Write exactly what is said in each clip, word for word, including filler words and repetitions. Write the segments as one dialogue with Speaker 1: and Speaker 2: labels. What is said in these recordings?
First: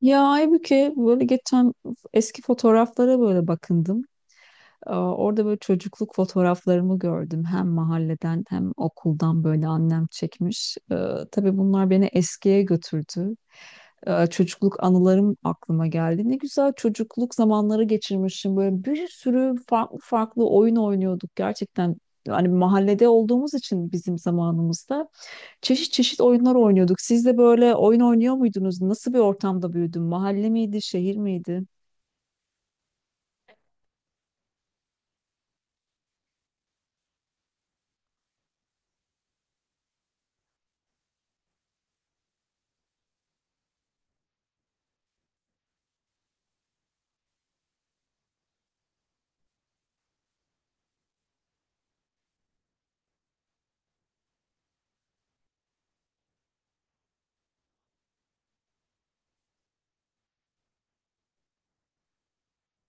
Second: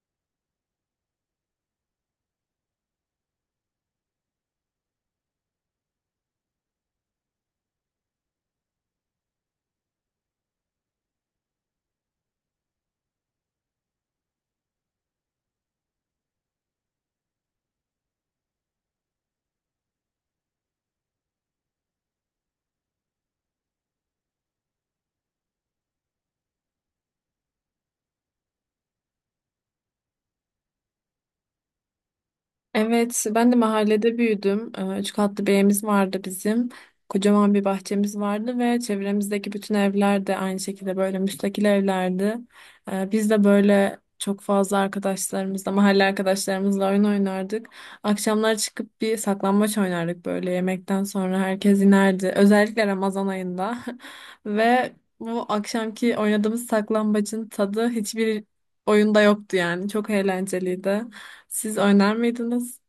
Speaker 1: Ya halbuki böyle geçen eski fotoğraflara böyle bakındım. Aa, Orada böyle çocukluk fotoğraflarımı gördüm. Hem mahalleden hem okuldan böyle annem çekmiş. Ee, tabii bunlar beni eskiye götürdü. Ee, çocukluk anılarım aklıma geldi. Ne güzel çocukluk zamanları geçirmişim. Böyle bir sürü farklı farklı oyun oynuyorduk. Gerçekten hani mahallede olduğumuz için bizim zamanımızda. Çeşit çeşit oyunlar oynuyorduk. Siz de böyle oyun oynuyor muydunuz? Nasıl bir ortamda büyüdün? Mahalle miydi, şehir miydi?
Speaker 2: Evet, ben de mahallede büyüdüm. Ee, Üç katlı bir evimiz vardı bizim. Kocaman bir bahçemiz vardı ve çevremizdeki bütün evler de aynı şekilde böyle müstakil evlerdi. Ee, Biz de böyle çok fazla arkadaşlarımızla, mahalle arkadaşlarımızla oyun oynardık. Akşamlar çıkıp bir saklambaç oynardık böyle yemekten sonra herkes inerdi. Özellikle Ramazan ayında. Ve bu akşamki oynadığımız saklambacın tadı hiçbir oyunda yoktu yani. Çok eğlenceliydi. Siz oynar mıydınız?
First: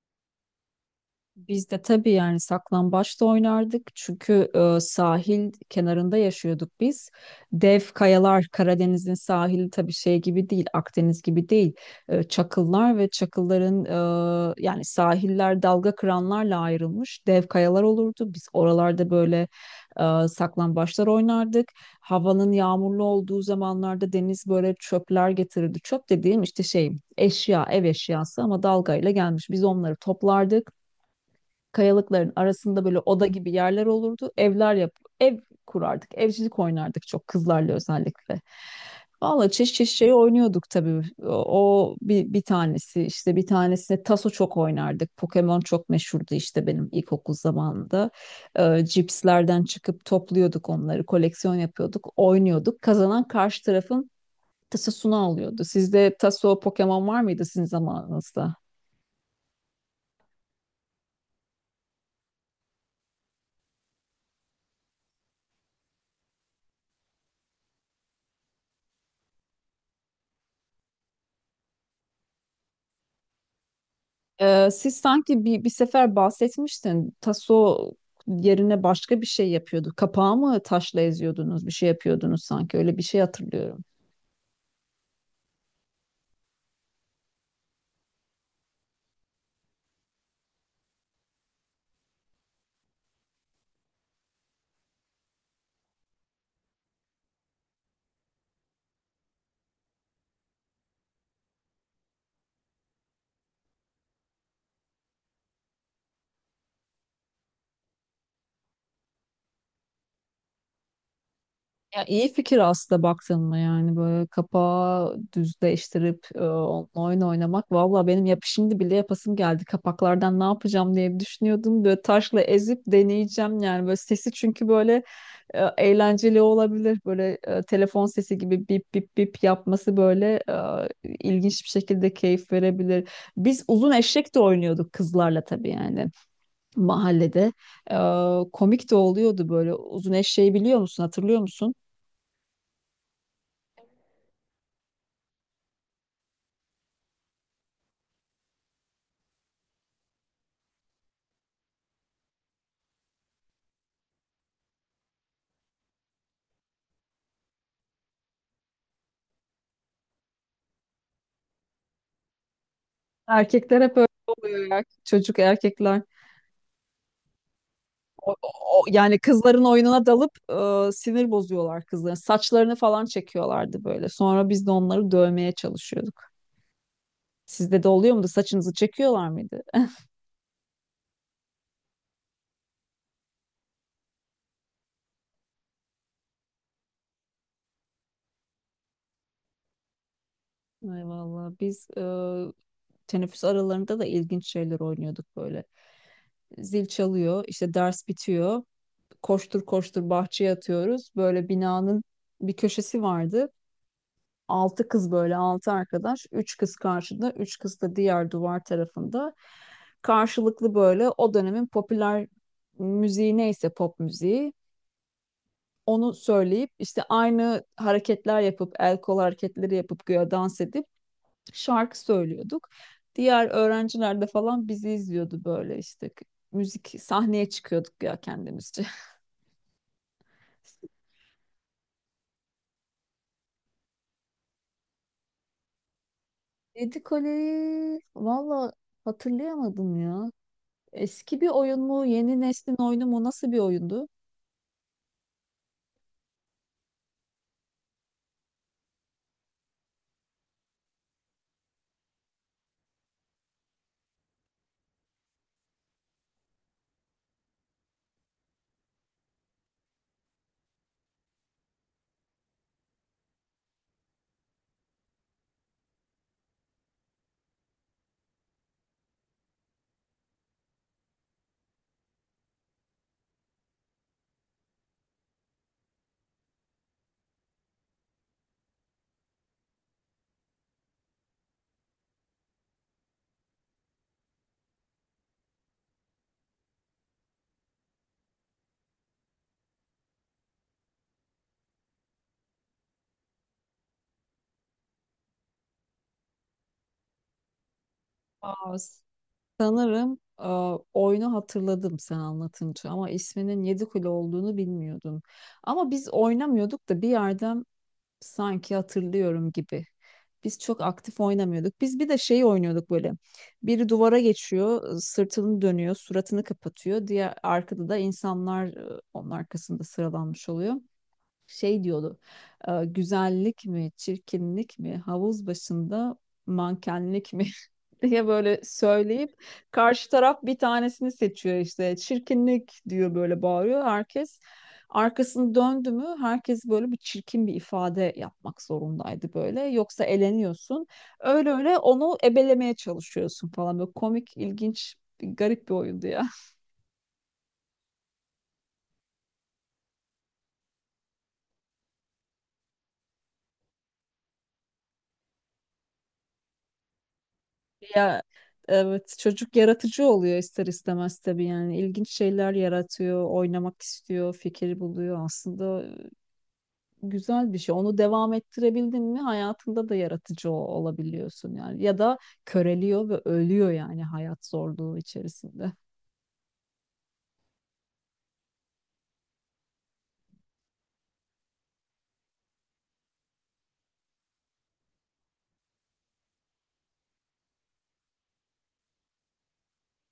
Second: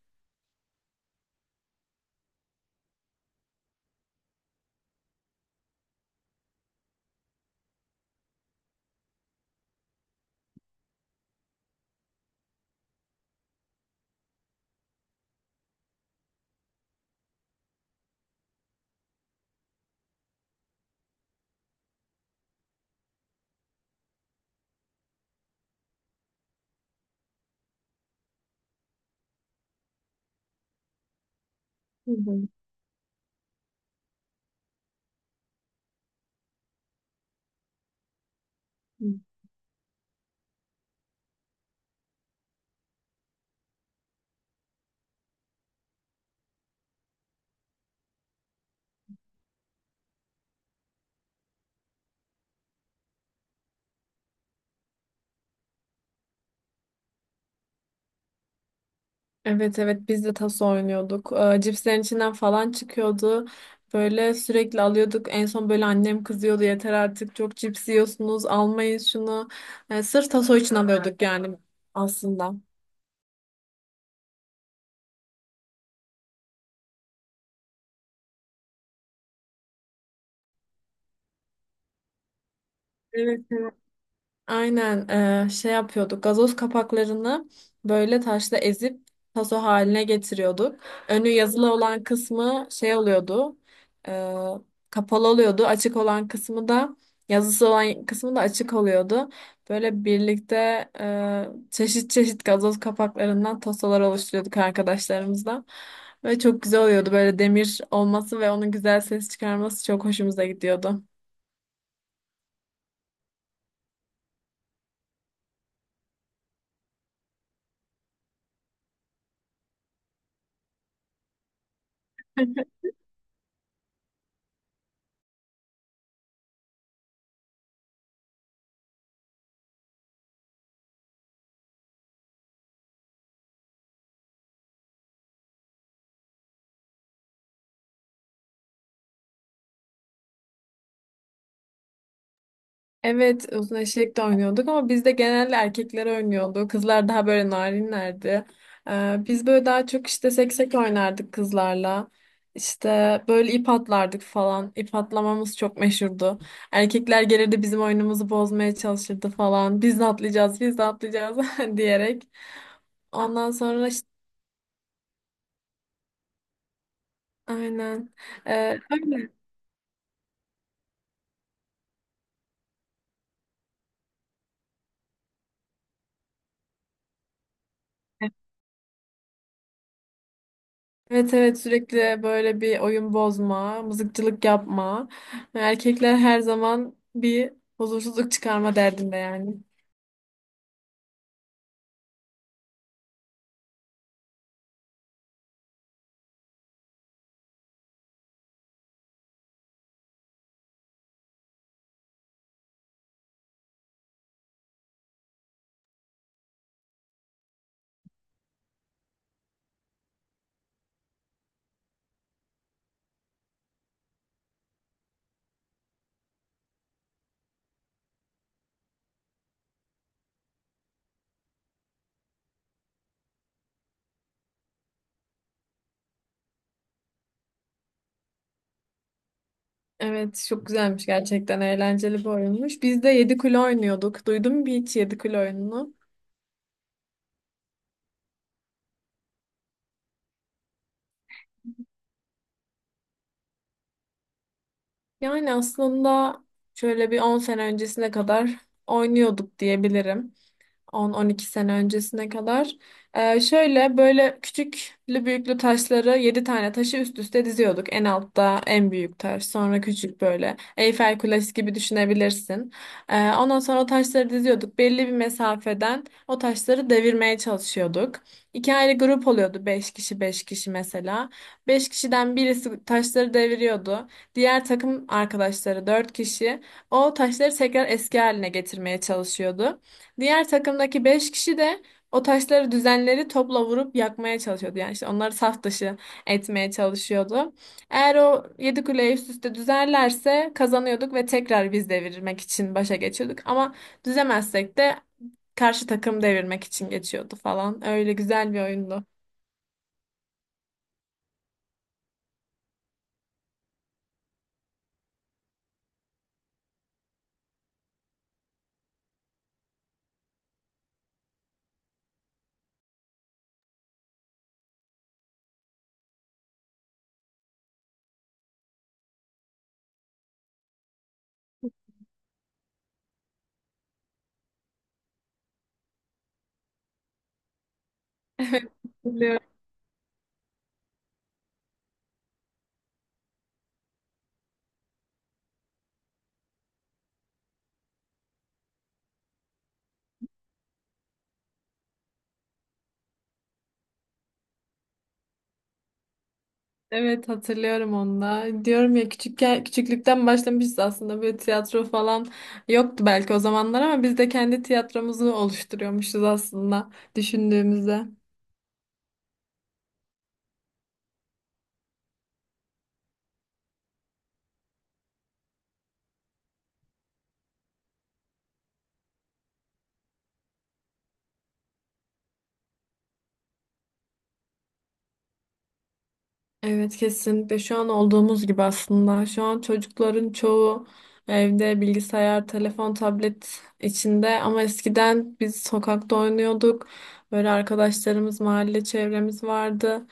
Speaker 1: Biz de tabii yani saklambaçta oynardık çünkü e, sahil kenarında yaşıyorduk biz. Dev kayalar Karadeniz'in sahili tabii şey gibi değil, Akdeniz gibi değil. E, çakıllar ve çakılların e, yani sahiller dalga kıranlarla ayrılmış dev kayalar olurdu. Biz oralarda böyle e, saklambaçlar oynardık. Havanın yağmurlu olduğu zamanlarda deniz böyle çöpler getirirdi. Çöp dediğim işte şey eşya, ev eşyası ama dalgayla gelmiş. Biz onları toplardık
Speaker 2: Hı
Speaker 1: kayalıkların
Speaker 2: hı.
Speaker 1: arasında böyle oda gibi yerler olurdu. Evler yap Ev kurardık. Evcilik oynardık çok kızlarla özellikle.
Speaker 2: Hı.
Speaker 1: Valla çeşit çeşit şey oynuyorduk tabii. O, o bir, bir tanesi işte bir tanesine taso çok oynardık. Pokemon çok meşhurdu işte benim ilkokul zamanında. Ee, cipslerden çıkıp topluyorduk onları, koleksiyon yapıyorduk, oynuyorduk. Kazanan karşı tarafın tasosunu alıyordu. Sizde taso Pokemon var mıydı sizin zamanınızda?
Speaker 2: Evet, evet biz de taso oynuyorduk. Ee, cipslerin içinden falan çıkıyordu. Böyle sürekli alıyorduk. En son böyle annem kızıyordu, yeter artık çok cips yiyorsunuz almayın şunu. Ee, sırf taso için alıyorduk yani aslında.
Speaker 1: Ee, siz sanki bir, bir sefer bahsetmiştin. Taso yerine başka bir şey yapıyordu. Kapağı mı taşla eziyordunuz, bir şey yapıyordunuz sanki. Öyle bir şey
Speaker 2: Evet, evet.
Speaker 1: hatırlıyorum.
Speaker 2: Aynen, eee, şey yapıyorduk. Gazoz kapaklarını böyle taşla ezip taso haline getiriyorduk. Önü yazılı olan kısmı şey oluyordu. eee, Kapalı oluyordu. Açık olan kısmı da yazısı olan kısmı da açık oluyordu. Böyle birlikte eee, çeşit çeşit gazoz kapaklarından tasolar oluşturuyorduk arkadaşlarımızla. Ve çok güzel oluyordu. Böyle demir olması ve onun güzel ses çıkarması çok hoşumuza gidiyordu.
Speaker 1: Ya iyi fikir aslında baktın mı yani böyle kapağı düzleştirip e, onunla oyun oynamak. Valla benim yap şimdi bile yapasım geldi. Kapaklardan ne yapacağım diye bir düşünüyordum. Böyle taşla ezip deneyeceğim yani böyle sesi çünkü böyle e, eğlenceli olabilir. Böyle e, telefon sesi gibi bip bip bip yapması böyle e, ilginç bir şekilde keyif verebilir. Biz uzun eşek de oynuyorduk kızlarla tabii yani mahallede. E, Komik de oluyordu böyle. Uzun eşeği biliyor musun? Hatırlıyor musun?
Speaker 2: Evet, uzun eşek de oynuyorduk ama biz de genelde erkekler oynuyordu. Kızlar daha böyle narinlerdi. Ee, biz böyle daha çok işte seksek oynardık kızlarla. İşte böyle ip atlardık falan. İp atlamamız çok meşhurdu. Erkekler gelirdi bizim oyunumuzu bozmaya çalışırdı falan. Biz de atlayacağız, biz de atlayacağız diyerek. Ondan
Speaker 1: Erkekler
Speaker 2: sonra
Speaker 1: hep öyle
Speaker 2: işte
Speaker 1: oluyor ya. Çocuk erkekler.
Speaker 2: aynen.
Speaker 1: O-
Speaker 2: Ee,
Speaker 1: o- yani
Speaker 2: öyle.
Speaker 1: kızların oyununa dalıp e, sinir bozuyorlar kızların. Saçlarını falan çekiyorlardı böyle. Sonra biz de onları dövmeye çalışıyorduk. Sizde de oluyor muydu? Saçınızı çekiyorlar mıydı?
Speaker 2: Evet, evet sürekli böyle bir oyun bozma, mızıkçılık yapma. Erkekler her zaman bir huzursuzluk çıkarma derdinde yani.
Speaker 1: Ay vallahi biz e, teneffüs aralarında da ilginç şeyler oynuyorduk böyle. Zil çalıyor, işte ders bitiyor koştur koştur bahçeye atıyoruz. Böyle binanın bir köşesi vardı. Altı kız böyle altı arkadaş. Üç kız karşıda, üç kız da diğer duvar tarafında. Karşılıklı böyle o dönemin popüler müziği neyse pop müziği onu söyleyip işte aynı hareketler yapıp el kol hareketleri yapıp güya dans edip şarkı söylüyorduk. Diğer öğrenciler de falan bizi izliyordu böyle işte müzik sahneye çıkıyorduk ya kendimizce.
Speaker 2: Evet, çok güzelmiş gerçekten, eğlenceli bir oyunmuş. Biz de yedi kule oynuyorduk. Duydun mu hiç yedi kule oyununu?
Speaker 1: Yedi Kule'yi valla hatırlayamadım ya. Eski bir oyun mu, yeni neslin oyunu mu, nasıl bir oyundu?
Speaker 2: Yani aslında şöyle bir on sene öncesine kadar oynuyorduk diyebilirim. on on iki sene öncesine kadar. Ee, şöyle böyle küçüklü büyüklü taşları yedi tane taşı üst üste diziyorduk. En altta en büyük taş sonra küçük böyle Eyfel Kulesi gibi düşünebilirsin. Ee, ondan sonra o taşları diziyorduk. Belli bir mesafeden o taşları devirmeye çalışıyorduk. İki ayrı grup oluyordu, beş kişi beş kişi mesela. Beş kişiden birisi taşları deviriyordu. Diğer takım arkadaşları dört kişi o taşları tekrar eski haline getirmeye çalışıyordu. Diğer takımdaki beş kişi de o taşları düzenleri topla vurup yakmaya çalışıyordu. Yani işte onları saf dışı etmeye çalışıyordu. Eğer o yedi kuleyi üst üste düzerlerse kazanıyorduk ve tekrar biz devirmek için başa geçiyorduk. Ama düzemezsek de karşı takım devirmek için geçiyordu falan. Öyle güzel bir
Speaker 1: Aa,
Speaker 2: oyundu.
Speaker 1: Sanırım e, oyunu hatırladım sen anlatınca ama isminin Yedi Kule olduğunu bilmiyordum. Ama biz oynamıyorduk da bir yerden sanki hatırlıyorum gibi. Biz çok aktif oynamıyorduk. Biz bir de şey oynuyorduk böyle. Biri duvara geçiyor, sırtını dönüyor, suratını kapatıyor. Diğer arkada da insanlar e, onun arkasında sıralanmış oluyor. Şey diyordu. E, güzellik mi, çirkinlik mi, havuz başında mankenlik mi diye böyle
Speaker 2: Evet.
Speaker 1: söyleyip
Speaker 2: Hatırlıyorum.
Speaker 1: karşı taraf bir tanesini seçiyor işte. Çirkinlik diyor böyle bağırıyor herkes. Arkasını döndü mü herkes böyle bir çirkin bir ifade yapmak zorundaydı böyle. Yoksa eleniyorsun. Öyle öyle onu ebelemeye çalışıyorsun falan. Böyle komik, ilginç, bir garip bir oyundu ya.
Speaker 2: Evet, hatırlıyorum onu da. Diyorum ya küçükken küçüklükten başlamışız aslında, böyle tiyatro falan yoktu belki o zamanlar ama biz de kendi tiyatromuzu oluşturuyormuşuz aslında düşündüğümüzde.
Speaker 1: Ya evet çocuk yaratıcı oluyor ister istemez tabii yani. İlginç şeyler yaratıyor, oynamak istiyor, fikir buluyor aslında. Güzel bir şey. Onu devam ettirebildin mi hayatında da yaratıcı o- olabiliyorsun yani. Ya da köreliyor ve ölüyor yani hayat zorluğu içerisinde.
Speaker 2: Evet kesinlikle, şu an olduğumuz gibi aslında. Şu an çocukların çoğu evde bilgisayar, telefon, tablet içinde ama eskiden biz sokakta oynuyorduk. Böyle arkadaşlarımız, mahalle çevremiz vardı.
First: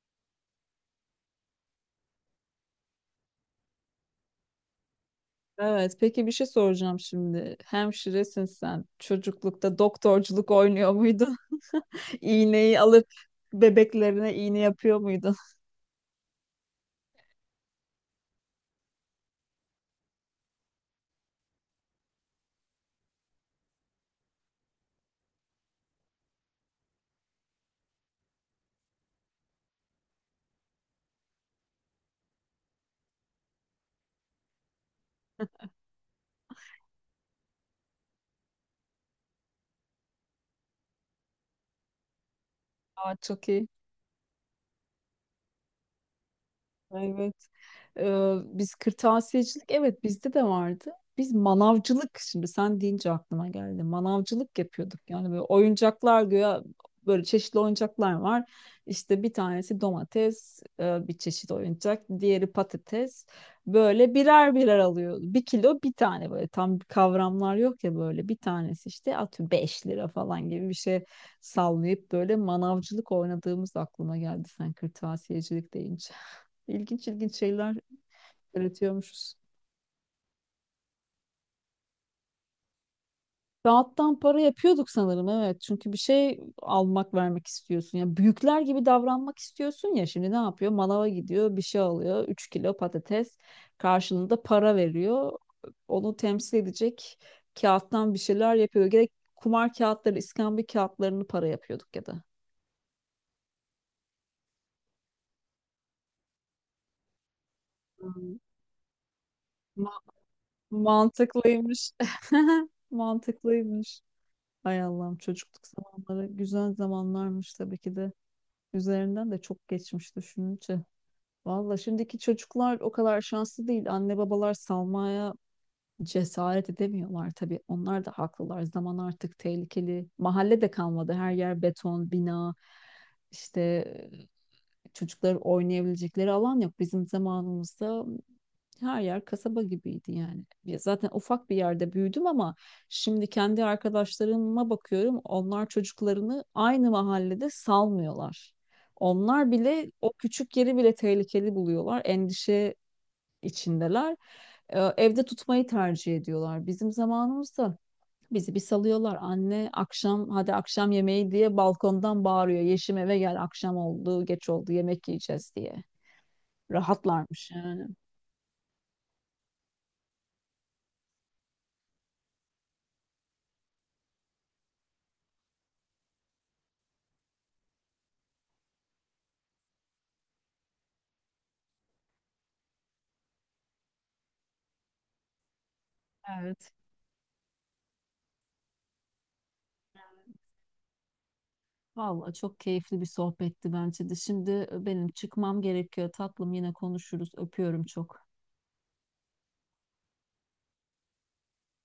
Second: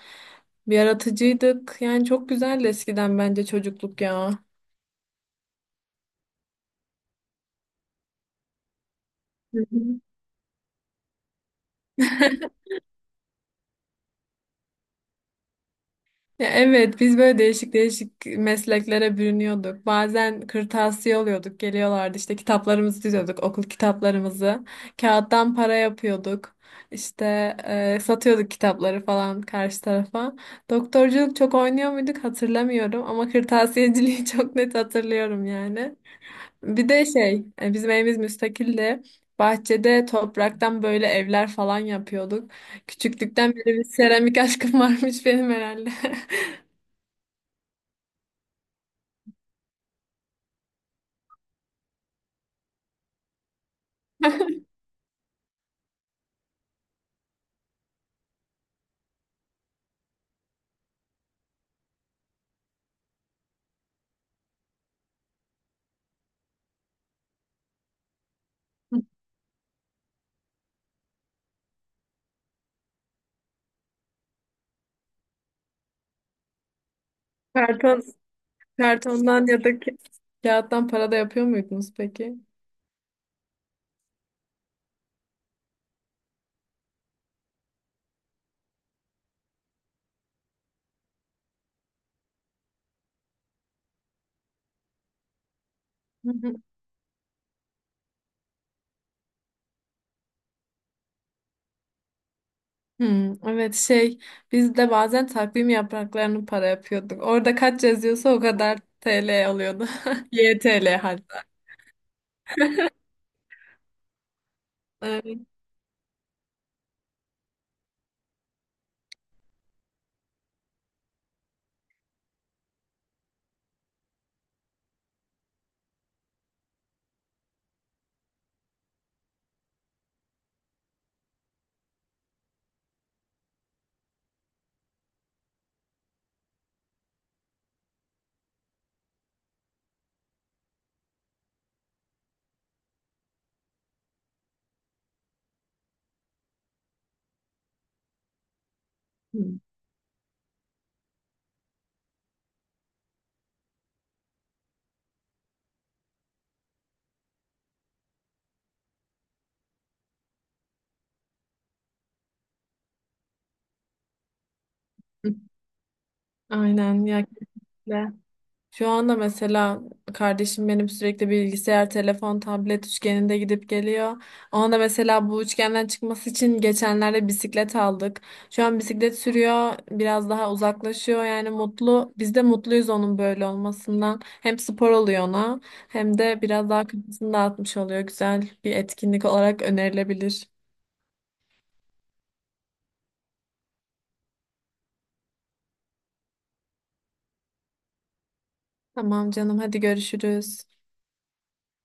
Speaker 2: Bir yaratıcıydık. Yani çok güzeldi eskiden bence çocukluk ya.
Speaker 1: Evet, peki bir şey soracağım şimdi. Hemşiresin sen.
Speaker 2: Hı
Speaker 1: Çocuklukta
Speaker 2: hı.
Speaker 1: doktorculuk oynuyor muydun? İğneyi alıp bebeklerine iğne yapıyor muydun?
Speaker 2: Ya evet, biz böyle değişik değişik mesleklere bürünüyorduk. Bazen kırtasiye oluyorduk, geliyorlardı işte kitaplarımızı diziyorduk, okul kitaplarımızı. Kağıttan para yapıyorduk. İşte e, satıyorduk kitapları falan karşı tarafa. Doktorculuk çok oynuyor muyduk hatırlamıyorum ama kırtasiyeciliği çok net hatırlıyorum yani. Bir de şey, e, bizim evimiz müstakildi. Bahçede topraktan böyle evler falan yapıyorduk.
Speaker 1: Aa, çok
Speaker 2: Küçüklükten beri
Speaker 1: iyi.
Speaker 2: bir seramik aşkım varmış benim herhalde.
Speaker 1: Evet. Ee, biz kırtasiyecilik evet bizde de vardı. Biz manavcılık şimdi sen deyince aklıma geldi. Manavcılık yapıyorduk. Yani böyle oyuncaklar güya böyle çeşitli oyuncaklar var. İşte bir tanesi domates, e, bir çeşit oyuncak, diğeri patates. Böyle birer birer alıyor. Bir kilo bir tane böyle tam kavramlar yok ya böyle bir tanesi işte atıyorum beş lira falan gibi bir şey sallayıp böyle manavcılık oynadığımız aklıma geldi sen kırtasiyecilik deyince. İlginç ilginç şeyler
Speaker 2: Karton,
Speaker 1: üretiyormuşuz.
Speaker 2: kartondan ya da ki- kağıttan para da yapıyor muydunuz peki?
Speaker 1: Kağıttan para yapıyorduk sanırım evet. Çünkü bir şey almak vermek istiyorsun. Ya büyükler gibi davranmak istiyorsun ya. Şimdi ne yapıyor? Manava gidiyor, bir şey alıyor. Üç kilo patates karşılığında para veriyor. Onu
Speaker 2: Hı hı.
Speaker 1: temsil edecek kağıttan bir şeyler yapıyor. Gerek kumar kağıtları, iskambil kağıtlarını para yapıyorduk ya da.
Speaker 2: Hmm, evet şey, biz de bazen takvim yapraklarını para yapıyorduk. Orada kaç yazıyorsa
Speaker 1: Hmm.
Speaker 2: o kadar T L alıyordu.
Speaker 1: Ma-
Speaker 2: Y T L hatta.
Speaker 1: Mantıklıymış. Mantıklıymış. Hay Allah'ım
Speaker 2: Evet.
Speaker 1: çocukluk zamanları güzel zamanlarmış tabii ki de. Üzerinden de çok geçmiş düşününce. Valla şimdiki çocuklar o kadar şanslı değil. Anne babalar salmaya cesaret edemiyorlar tabii. Onlar da haklılar. Zaman artık tehlikeli. Mahalle de kalmadı. Her yer beton, bina. İşte çocuklar oynayabilecekleri alan yok. Bizim zamanımızda her yer kasaba gibiydi yani. Ya zaten ufak bir yerde büyüdüm ama şimdi kendi arkadaşlarıma bakıyorum. Onlar çocuklarını aynı mahallede salmıyorlar.
Speaker 2: Hı.
Speaker 1: Onlar bile o küçük yeri bile tehlikeli buluyorlar. Endişe içindeler. Ee, evde tutmayı tercih ediyorlar. Bizim zamanımızda bizi bir salıyorlar. Anne akşam hadi akşam yemeği diye balkondan bağırıyor. Yeşim eve gel akşam oldu, geç oldu yemek yiyeceğiz diye.
Speaker 2: Aynen ya.
Speaker 1: Rahatlarmış yani.
Speaker 2: Şu anda mesela kardeşim benim sürekli bilgisayar, telefon, tablet üçgeninde gidip geliyor. Ona da mesela bu üçgenden çıkması için geçenlerde bisiklet aldık. Şu an bisiklet sürüyor, biraz daha uzaklaşıyor yani mutlu. Biz de mutluyuz onun böyle olmasından. Hem spor oluyor ona hem de biraz
Speaker 1: Evet.
Speaker 2: daha kafasını dağıtmış oluyor. Güzel bir etkinlik olarak önerilebilir.
Speaker 1: Vallahi çok keyifli bir sohbetti bence de. Şimdi benim çıkmam gerekiyor. Tatlım yine konuşuruz. Öpüyorum çok.
Speaker 2: Tamam canım hadi görüşürüz.